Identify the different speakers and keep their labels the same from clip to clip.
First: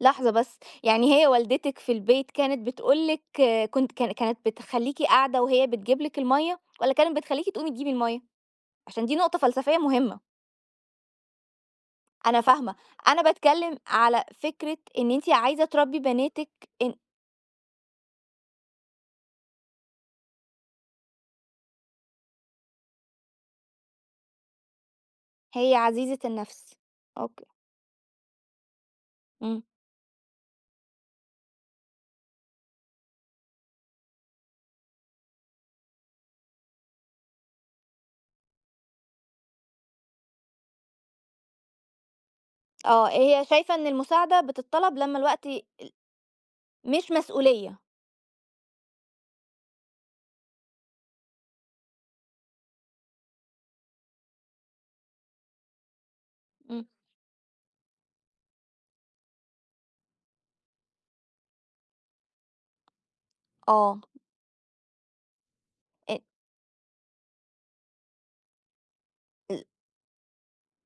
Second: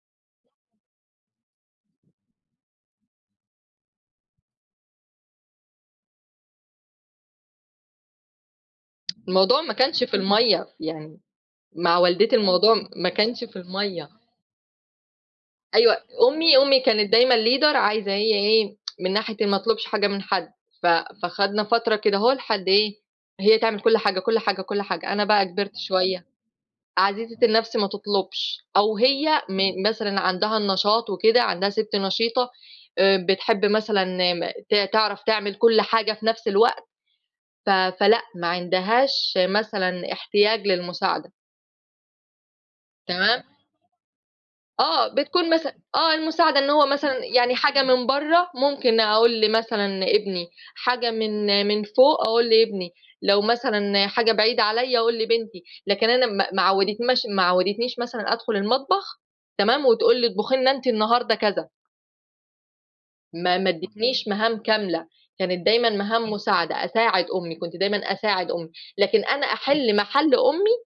Speaker 1: لحظة بس، يعني هي والدتِك في البيت كانت بتقول لِك كنت كان كانت بتخليكِ قاعدة وهي بتجيب لِك المَيَّة، والّا كانت بتخليكِ تقومي تجيبي المَيَّة؟ عشان دي نقطة
Speaker 2: الموضوع ما
Speaker 1: فلسفية
Speaker 2: كانش في
Speaker 1: مهمة.
Speaker 2: المَيَّة، يعني مع والدتي
Speaker 1: أنا فاهمة.
Speaker 2: الموضوع ما
Speaker 1: أنا
Speaker 2: كانش في
Speaker 1: باتكلّم
Speaker 2: المَيَّة.
Speaker 1: على فكرة إن أنتِ عايزة
Speaker 2: أيوه.
Speaker 1: تربّي بناتِك
Speaker 2: أمي أمي
Speaker 1: إن
Speaker 2: كانت دايمًا leader عايزة هي إيه، من ناحية إن ما أطلُبش حاجة من حد. ف فخدنا فترة كدهو لحد إيه، هي تعمل كل حاجة، كل حاجة، كل حاجة. أنا بقى
Speaker 1: هي
Speaker 2: كِبرت
Speaker 1: عزيزة
Speaker 2: شويّة
Speaker 1: النَفْس.
Speaker 2: عزيزة
Speaker 1: أوكي.
Speaker 2: النفْس ما تطلُبش، أو هي
Speaker 1: إمم.
Speaker 2: من مثلًا عندها النشاط وكده، عندها سِت نشيطة، آآ بتحِب مثلًا م ت تعرف تعمل كل حاجة في نَفْس الوقت، ف فلأ ما عندهاش مثلًا احتياج للمساعدة.
Speaker 1: آه.
Speaker 2: تمام؟
Speaker 1: هي شايفة إن المساعدة بتتطلب
Speaker 2: آه.
Speaker 1: لمّا الوقت
Speaker 2: بتكون مثلًا آه المساعدة. إن
Speaker 1: [unintelligible]
Speaker 2: هو
Speaker 1: مش
Speaker 2: مثلًا يعني
Speaker 1: مسؤولية.
Speaker 2: حاجة من برّه ممكن أقول لمثلًا لابني، حاجة من من فوق، أقول لابني، لو مثلًا حاجة بعيدة عليّا أقول لبنتي، لكن أنا ما ما
Speaker 1: إمم.
Speaker 2: عوّدتناش ما عوّدتنيش مثلًا أدخُل المطبخ تمام؟ وتقول لي اطبُخي لنا أنتِ النهارده كذا. ما ما
Speaker 1: آه.
Speaker 2: إدّيتنيش مهام كاملة، كانت دايمًا
Speaker 1: أ
Speaker 2: مهام مساعدة، أساعد أمي، كنت دايمًا أساعد أمي، لكن أنا
Speaker 1: ال
Speaker 2: أحِل مَحَل أمي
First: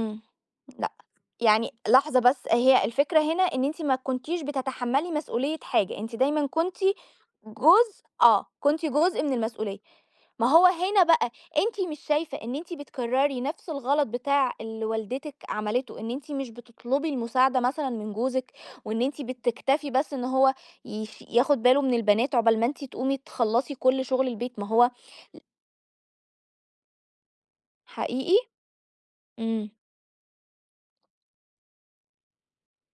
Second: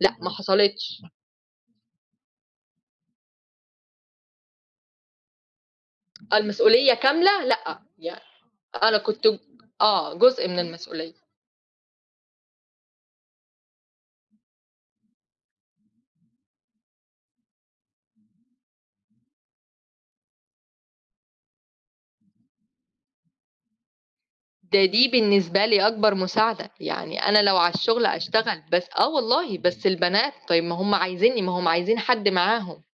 Speaker 2: لأ، ما
Speaker 1: لأ.
Speaker 2: حصلتش.
Speaker 1: يعني لحظة بس، هي الفكرة هنا إن أنتِ ما كنتيش بتتحمّلي مسؤوليّة حاجة، أنتِ دايمًا كنتِ
Speaker 2: المسؤولية كاملة لأ،
Speaker 1: جزء
Speaker 2: يع
Speaker 1: آه. كنتِ
Speaker 2: أنا
Speaker 1: جزء
Speaker 2: كنت
Speaker 1: من
Speaker 2: ج
Speaker 1: المسؤوليّة.
Speaker 2: آه،
Speaker 1: ما
Speaker 2: جزء من
Speaker 1: هو هنا
Speaker 2: المسؤولية.
Speaker 1: بقى، أنتِ مش شايفة إن أنتِ بتكرّري نَفْس الغلط بتاع اللي والدتِك عملته إن أنتِ مش بتطلبُي المساعدة مثلًا من جوزِك، وإن أنتِ بتكتفي بس إن هو يف ياخُد باله من البنات عقبال ما أنتِ تقومي تخلّصي كل شُغل البيت ما
Speaker 2: ده
Speaker 1: هو
Speaker 2: دي بالنسبة لي أكبر مساعدة. يعني أنا لو على الشُغل
Speaker 1: حقيقي؟
Speaker 2: أشتغل، بس آه والله.
Speaker 1: إمم.
Speaker 2: بس البنات، طيب ما هم عايزينِّي، ما هم عايزين حد معاهم.